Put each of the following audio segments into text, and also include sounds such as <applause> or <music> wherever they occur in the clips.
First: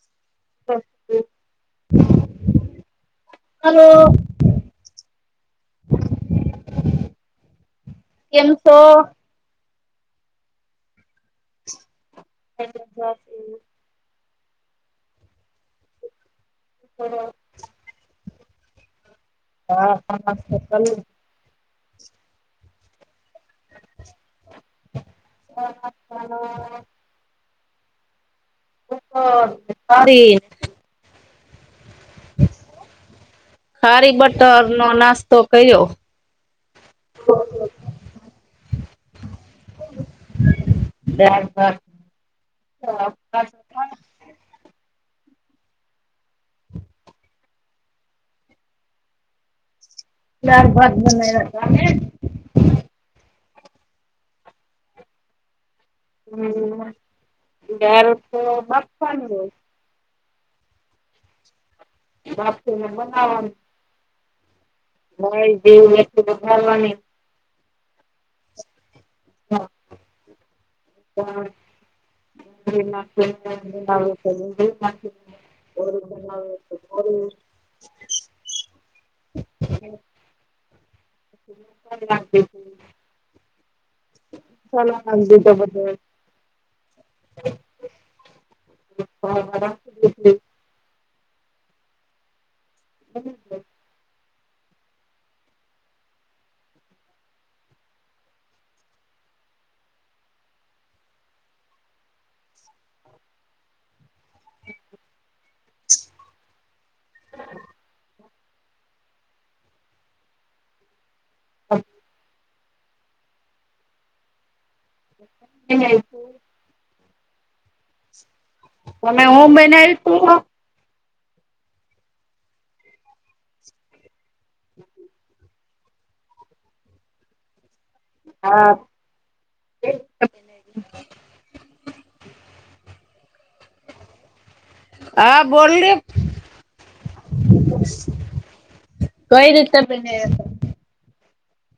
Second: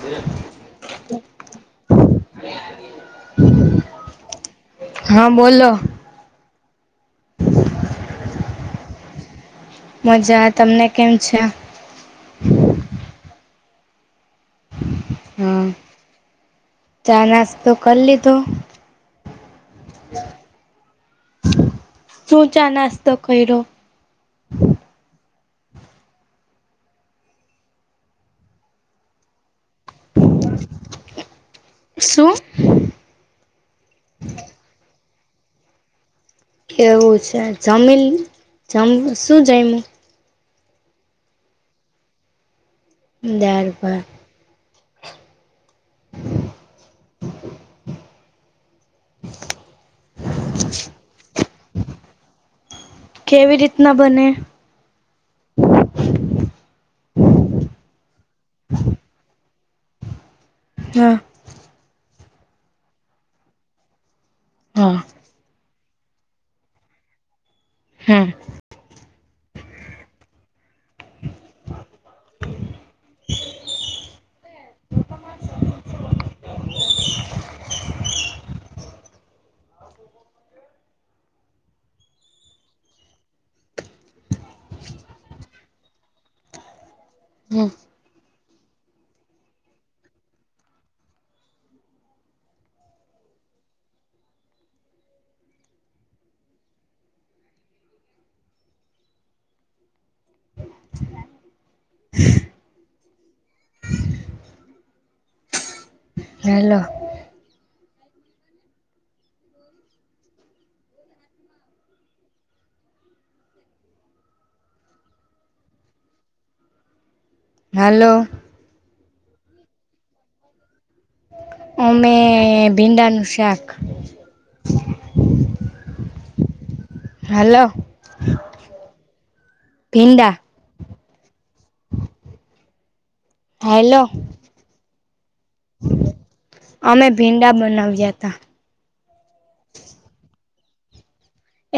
<unintelligible> Hello. હા, બોલો. કેમ છો? મજા તમને કેમ છે? <unintelligible> હા ચા નાસ્તો કર લીધો હા ચા નાસ્તો કર લીધો શું ચા નાસ્તો કયરો? ચા નાસ્તા માં <unintelligible> શું? ખારી બટરનો નાસ્તો ક્યરો એવું છે જમીલ જમ શું જયમુ <unintelligible> દાળ ભાત દાળ ભાત બનાયા તા ને કેવી રીતના બને <unintelligible> બાફવાની હોય હા <unintelligible> હા ભાઈ <unintelligible> ઘારવાની હાં <inaudible> <unintelligible> <unintelligible> <unintelligible> ચલા <unintelligible> બદલ હમ <unintelligible> <inaudible> હેલો <unintelligible> <unintelligible> હલો તમે હું બનાયુ તું અમે ભીંડાનું શાક <inaudible> હાલો હા ભીંડા <inaudible> હાલો હા બોલને અમે ભીંડા કઈ બનાવ્યા હતા. રીતે બનાયા તા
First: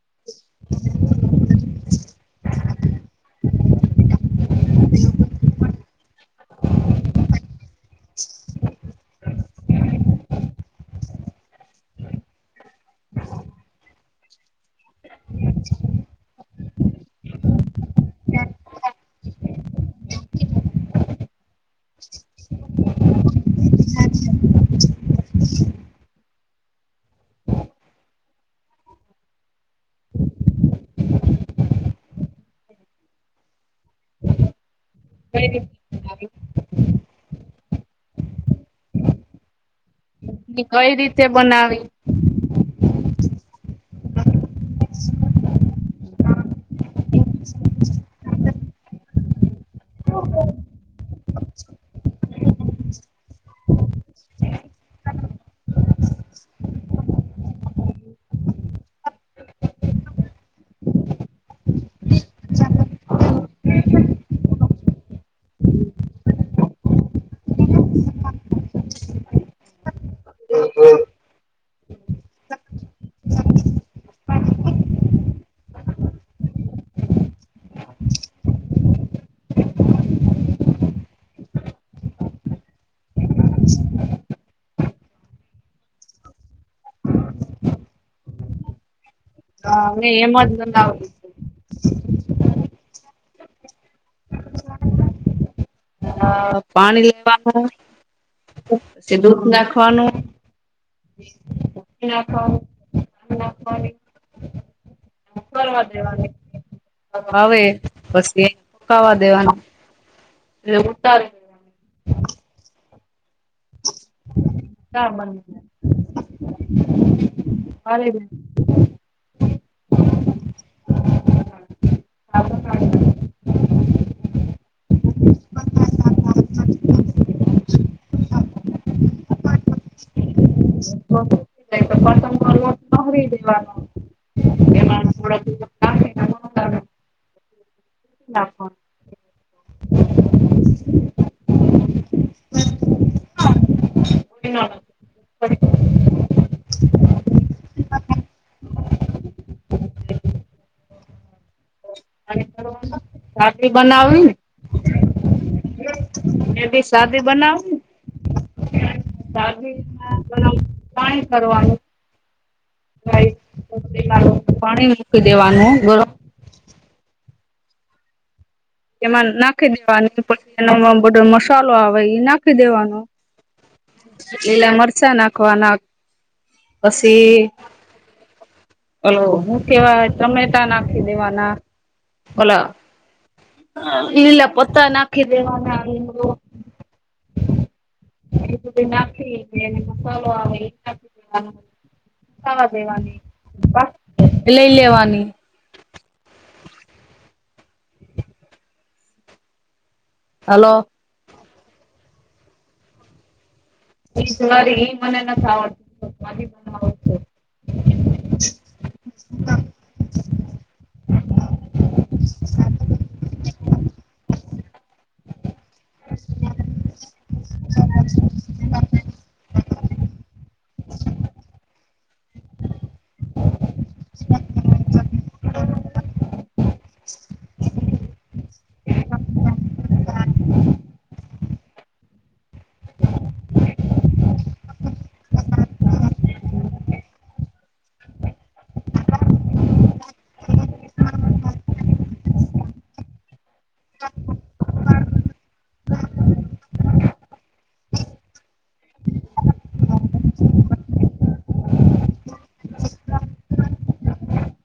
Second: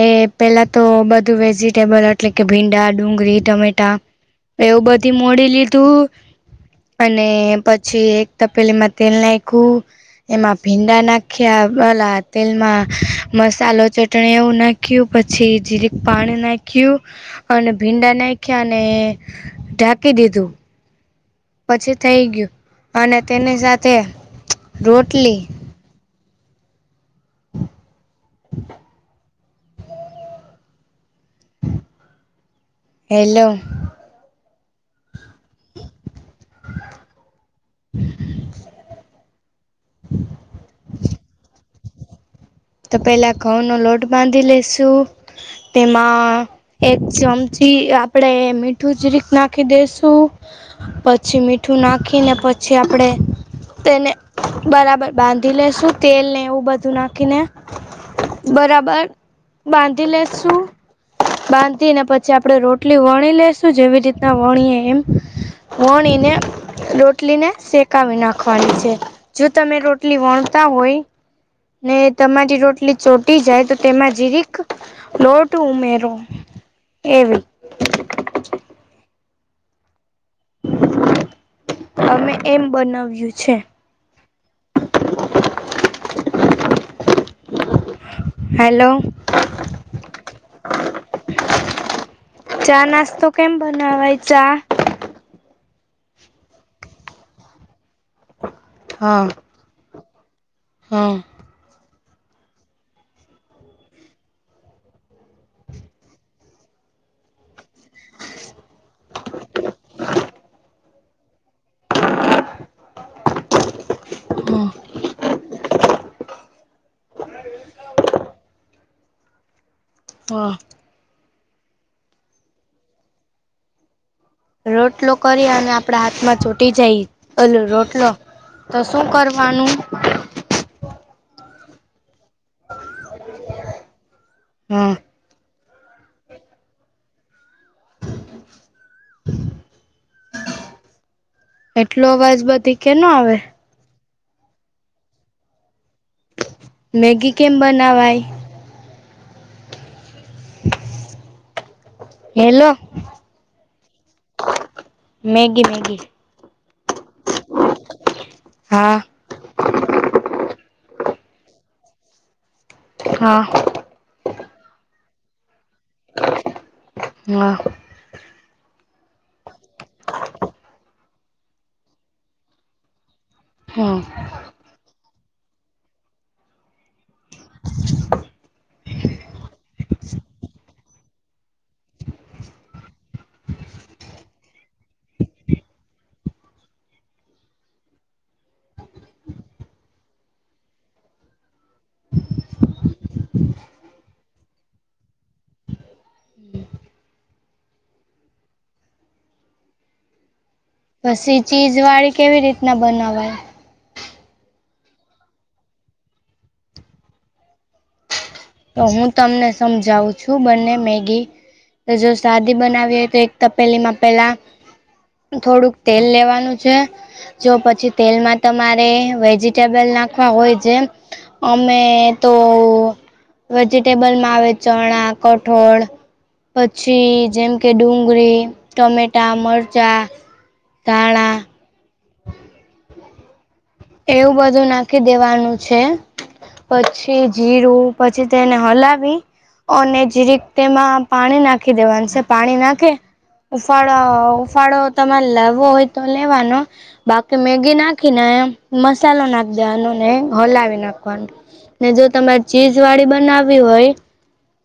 એ પેલા તો બધું વેજીિટેબલ એટલે કે ભીંડા, ડુંગરી, ટમેટા એવું બધી મોડી લીધું અને પ પછી એક તપેલી મા તેલ નાખ્યું એમાં ભીંડા નાખ્યા અલા તેલમાં મસાલો ચટણી નાખ્યું પછી જેરિક પાણી નાખ્યું અને ભીંડા નાખ્યા અને ઢાંકી દીધું પછી થઈ ગયું અને તેની સાથે રોટલી <inaudible> હેલો <inaudible> <inaudible> કઈ રીતે બનાવી? તો પેલા ઘઉં નો લોટ બાંધી લેશુ તેમાં એક ચમચી આપણેે મીઠું જરીક નાખી દેસુ. પછી મીઠું નાખીને પછી આપણે તેને બરાબર બાંધી લેશું તેલ ને એવું બધું નાખીને બરાબર બાંધી લેશું બાંધી ને પછી આપડણે રોટલી વણી લેશું જેવી રીતના વણીએ એમ વણીને રોટલી ને શેકાવી નાખવાની છે જો તમે રોટલી વણતા હોય ને તમારી રોટલી ચોટી જાય તો તેમાં જીરીક લોટ ઉમેરો એવી અમે એમ બનાવ્યું છે. હેલો હા મેં એમ જ મંગાવ્યું હતું ચા નાસ્તો કેમ બનાવાય ચા? <inaudible> પાણી લેવાનું પછી હા દુધ નાખવાનું હા. નાખવા નાખવાની કરવા દેવાની આવે પછી હુંકાવા દેવાનું એટલે ઉતારી <inaudible> હા <unintelligible> મારે બી હા. રોટલો કરી અને આપડા હાથમાં ચોટી જાય ઓલો રોટલો તો શું કરવાનું <unintelligible> પતંગ કરવો લહરી દેવાનું હા એમાંનું થોડાક દિવસો નાખો ન એટલો અવાજ બધી કેનો આવે પિનલ પરી <inaudible> મેગી કેમ બનાવાય હેલો. હાથથી બનાવી ને મેગી મેગી. એબી શાદી બનાઉ. હા. ચાર્જિંગમાં પણ પાણી કરવાનું. હા. નું પાણી મૂકી દેવાનું ગરમ. હા. એમાં નાખી દેવાનું, પછી ઓલું બધો મસાલો આવે, એ નાખી દેવાનો. હા. લીલા મરચાં નાખવાના પછી હલો, હું કેવા ટમેટા નાખી દેવાના ઓલા. હા, લીલા પતા નાખી દેવાના એતો. એક બે નાખી ને, મસાલો આવે એ નાખી દઈ. ખાવા દેવાની, બાકી લઈ લેવાની. હલો. પછી ચીઝ વાળી કેવી રીતના બનાવાય? એ સુનેરી એ મને નથી આવડતું. મારે ખાઉ. તો હું તમને સમજાવું છું, બંને મેગી જો સાદી બનાવી હોય તો, એક તપેલીમાં પેલા થોડુંક તેલ લેવાનું છે. જો પછી તેલમાં તમારે વેજીિટેબલ નાખવા હોય, જેમ અમે તો વેજિટેબલ માં આવે, ચણા કઠોળ. પછી જેમ કે ડુંગળી, ટમેટા, મરચાં. દાણા‌. <unintelligible> એવું બધું નાખી દેવાનું છે. પછી જીરું, પછી તેને હલાવી. અને જરીક તેમાં પાણી નાખી દેવાનું છે, પાણી નાખીન ફફાળો ઉફાળો તમારે લાવવો હોય, તો લેવાનો. બાકી મેગી નાખીને, મસાલો નાખી દેવાનો ને, હલાવી નાખવાનું. ને જો તમારે ચીજ વાળી બનાવવી હોય.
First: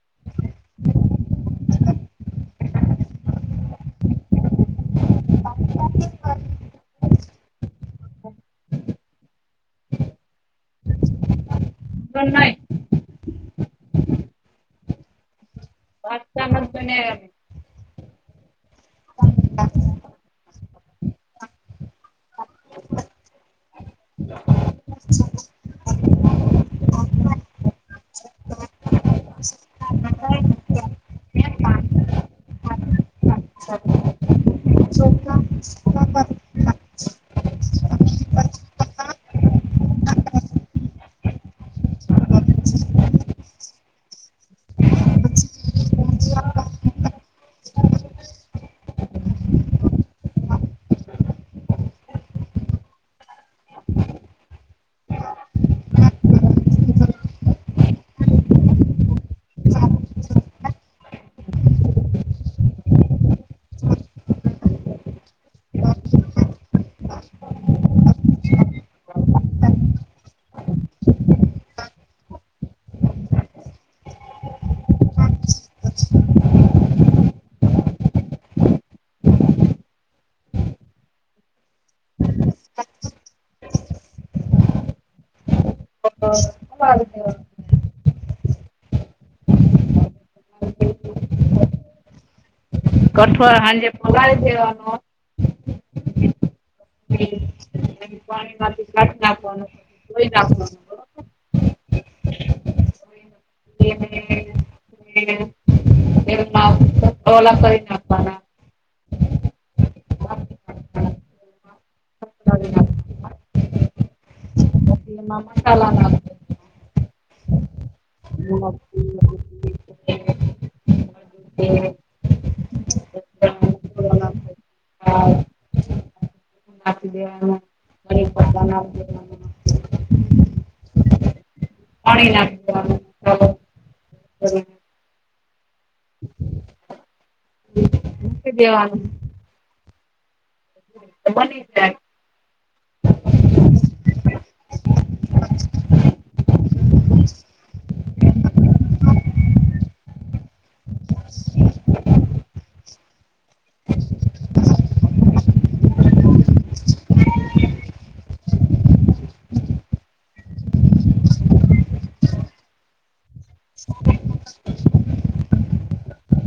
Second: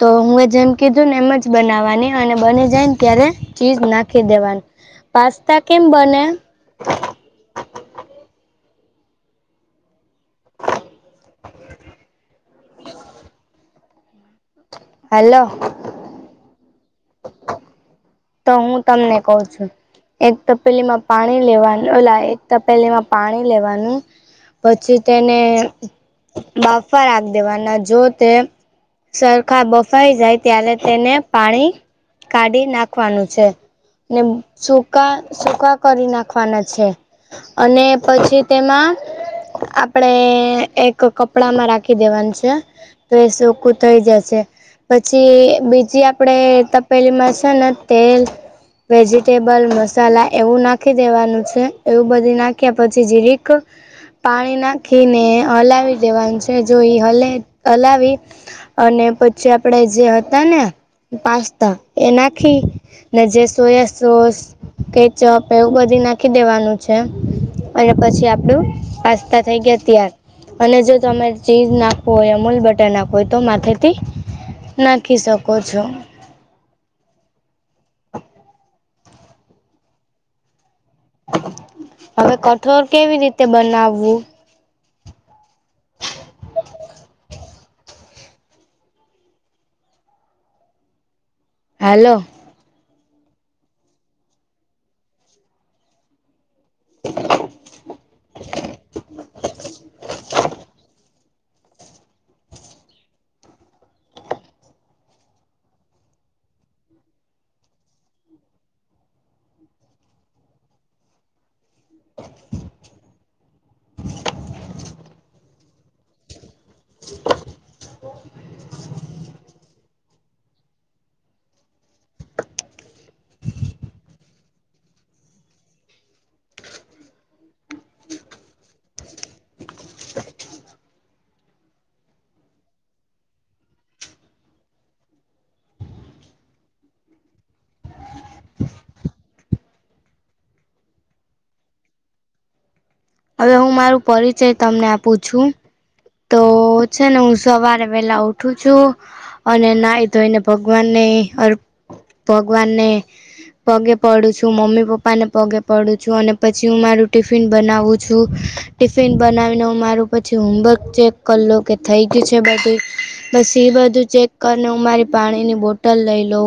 તો હું એ જેમ કીધું ને, એમ જ બનાવવાની, અને બની જાયને, ત્યારે ચીજ નાખી દેવાનું. પાસ્તા કેમ બને? પણ નહી. હલો. હ મને ગ તો હું તમને કઉ છું. એક તપેલી માં પાણી લેવાનું, એક તપેલી માં પાણી લેવાનું. પછી તેને બાફા રાખ દેવાના જો તે. સરખા બફાઈ જાય, તેને કાઢી નાખ. નાખવાનું છે ને, સૂકા-સૂકા કરી નાખવાના છે. અને પછી તેમાં. આપડે એક કપડામાં રાખી દેવાનું છે. એ સુકુ થઈ જાય છે. પછી બીજી આપડે તપેલીમાં છે ને તેલ વેજીિટેબલ મસાલા એવું નાખી દેવાનું છે એવું બધી નાખ્યા પછી જીરીક પાણી નાંખીને હલાવી દેવાનું છે જો ઈ હલે હલાવી અને પછી આપડે હતા ને પાસ્તા એ નાંખી ને જે સોયા સોસ કેચપ એવું બધી નાંખી દેવાનું છે અને પછી આપડુ પાસ્તા થઈ ગયા તૈયાર અને જો તમે ચીઝ નાંખવુ હોય અમૂલ બટર નાંખવું હોય તો માથે થી નાંખી શકો છો. હવે કઠોર કેવી રીતે બનાવવું? <unintelligible> હાલો. કઠોર હાંજે પલાળી દેવાનું એને પાણીમાંથી કાઢ નાંખવાનુ ધોઈ નાંખવાનું <unintelligible> <unintelligible> તો ઓલા ભઈ નાંખવાના <unintelligible> <unintelligible> <unintelligible> <unintelligible> <unintelligible> પાણી નાખ દેવાનુ <unintelligible> દેવાનું તો બની જાય અવે ઉં મારો પરિચય તમને આપું છું. તો છે ને ઉં સવારે વેલા ઉઠું છું અને નાઈ ધોઈને ભગવાનને અર્પ ભગવાનને પગે પડું છું મમ્મી પપ્પા ને પગે પડું છું અને પછી હું મારું ટિફિન બનાવું છું ટિફિન બનાવીને હું મારું પછી હોમવર્ક ચેક કરી લુક કે થઈ ગયુ છે બધું પછી એ બધું ચેક કરીને ઉં મારી પાણીની બોટલ લઈ લઉ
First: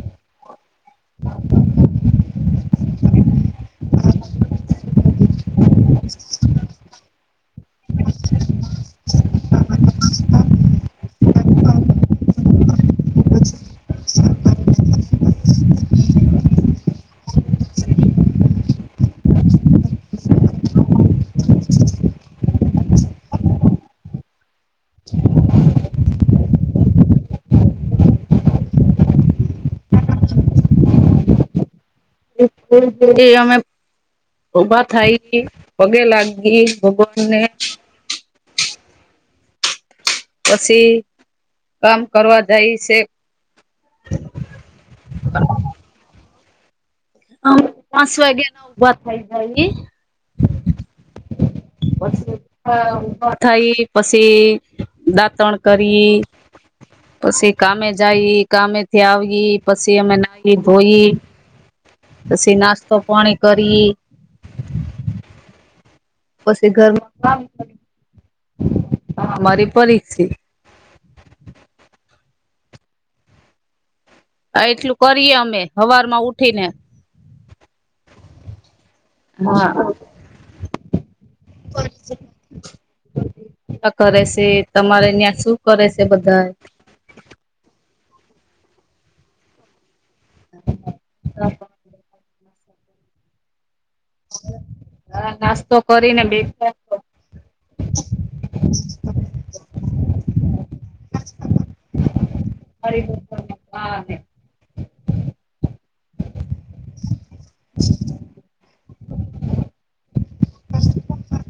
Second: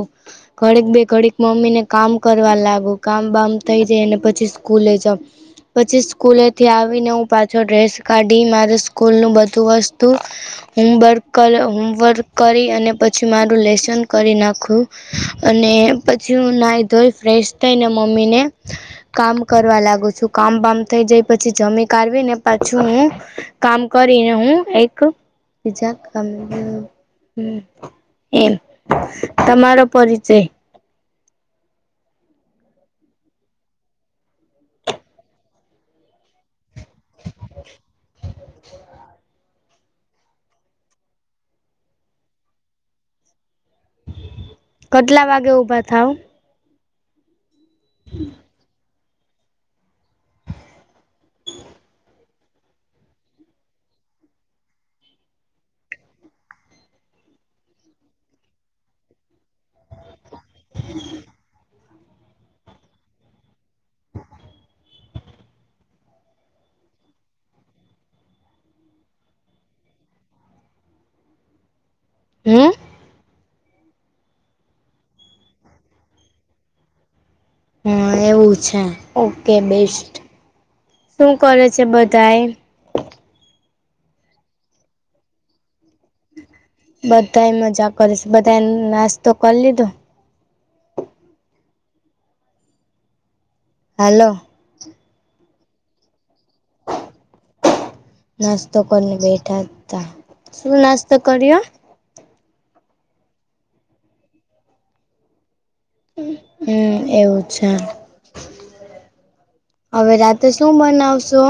ઘડીક બે ઘડીક મમ્મી ને કામ કરવા લાગુ કામ બામ થઈ જાયને પછી સ્કૂલે જાવ પછી સ કૂલેથી આવીને ઉં પાછો ડ્રેસ કાઢી મારે સ્કૂલનું બધું વસ્તુ હોમવર્ક કર હોમવર્ક કરી અને પછી મારું લેસન કરી નાંખુ. અને પછી ઉંનાહી ધોઈ ફ્રેશ થઈને મમ્મી ને કામ કરવા લાગુ છું કામ બામ થઈ જાય પછી જમી કારવી ને પાછું હું કામ કરીને હું એક બીજા કામ <unintelligible> એમ તમારો પરિચય <unintelligible> એ અમે ઊભા થાયી પગે લાગીએ ભગવતીને પસી કામ કરવા જાયે સે કટલા વાગે ઉભા થાવ? હં પાંસ વાગેના ઉભા થય જાઈએ પસી ઉભા ઉભા થાઈ પસી દાંતણ કરી. પછી કામે જાયી, કામેથી આવી પછી અમે નાહી ધોઈ. પછી નાસ્તો પોણી કરી. પછી ઘરમાં કામ. હા, મારી પરીક્ષિત. હમ. આ એટલું કરીએ, અમે હવાર માં ઉઠી ને. હમ, એવું છે, ઓકે બેસ્ટ શું કરે છે? બધા એ. કરે છે, તમારે તિયાં શું કરે છે બધા? બધા મજા કરી છે, બધા નાસ્તો કરી લીધો. <inaudible> હાલો. હા નાસ્તો કરીને, બેઠાય તો‌. નાસ્તો કરીને બેઠા હતા, શું નાસ્તો કર્યો? હર મુ હ, એવું છે. હવે રાત્રતે શું બનાવશો?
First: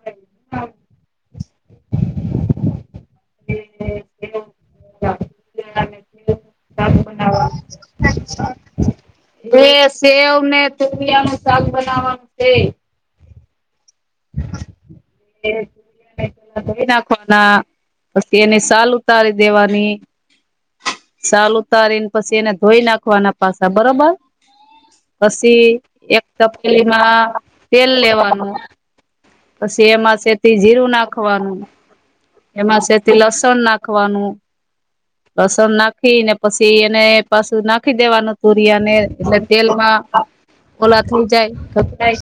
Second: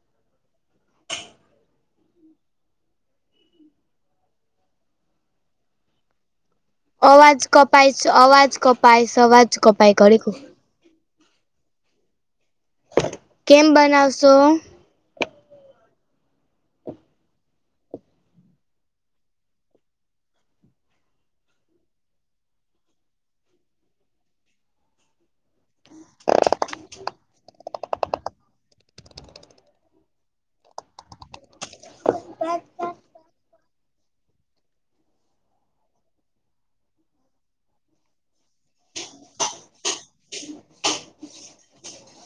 હ <unintelligible> <unintelligible> આવાજ કપઇશ આવાજ કપાએશ આવાજ કપાય ઘડી કો <unintelligible> તુરિયા નું શાક બનાવાનું છે. કેમ બનાવશો? એમ. પેલા ધોઈ નાખવાના, પછી એની શાલ ઉતારી દેવાની. સાલ ઉતારી ને, પછી એને ધોઈ નાખવાના, પાછી બરોબર. પછી એક તપેલીમાં તેલ લેવાનું. પછી એમાં સેતી જીરું નાખવાનું, એમાં સેતી લસણ નાખ ખાવાનું. લસણ નાખી ને, પછી એને પાછું નાખી દેવાનું, તુરિયાને એટલે તેલમા ઓલા થઈ જાય.